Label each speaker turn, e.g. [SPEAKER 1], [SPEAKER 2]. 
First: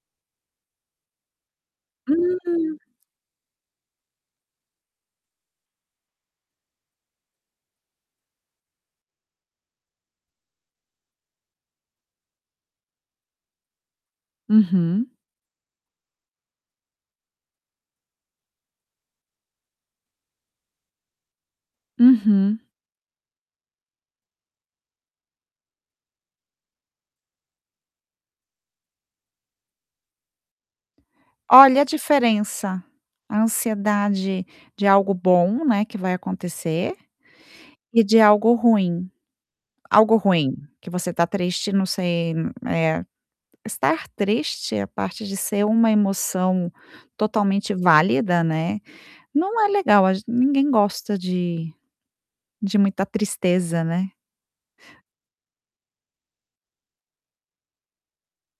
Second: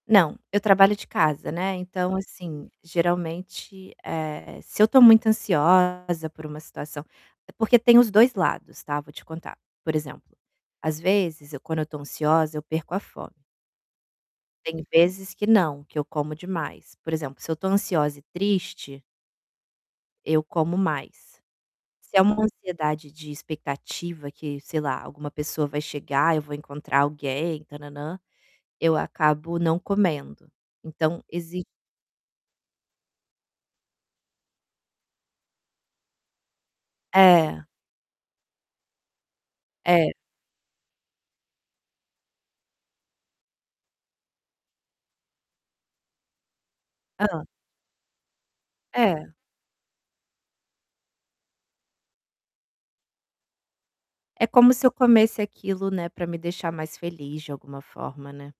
[SPEAKER 1] Não, eu trabalho de casa, né, então assim,
[SPEAKER 2] Hum.
[SPEAKER 1] geralmente, eh, se eu tô muito ansiosa por uma situação porque tem os 2 lados, tá, vou te contar. Por exemplo, às vezes eu quando eu estou ansiosa eu perco a fome tem
[SPEAKER 2] Uhum.
[SPEAKER 1] vezes que não, que eu como demais, por exemplo, se eu estou ansiosa e triste eu como mais. Se é uma
[SPEAKER 2] Uhum.
[SPEAKER 1] ansiedade de expectativa que, sei lá: "Alguma pessoa vai chegar, eu vou encontrar alguém, tan nam nam", eu acabo não comendo. Então exi
[SPEAKER 2] Olha, a diferença, a ansiedade de algo bom, né, que vai acontecer,
[SPEAKER 1] É.
[SPEAKER 2] e de algo ruim.
[SPEAKER 1] É.
[SPEAKER 2] Algo ruim, que você tá triste não sei, eh, estar triste é a parte de ser uma emoção
[SPEAKER 1] Hã?
[SPEAKER 2] totalmente válida, né,
[SPEAKER 1] É.
[SPEAKER 2] não é legal, a ge ninguém gosta de de muita tristeza, né?
[SPEAKER 1] É como se eu comesse aquilo, né, pra me deixar mais feliz, de alguma forma, né?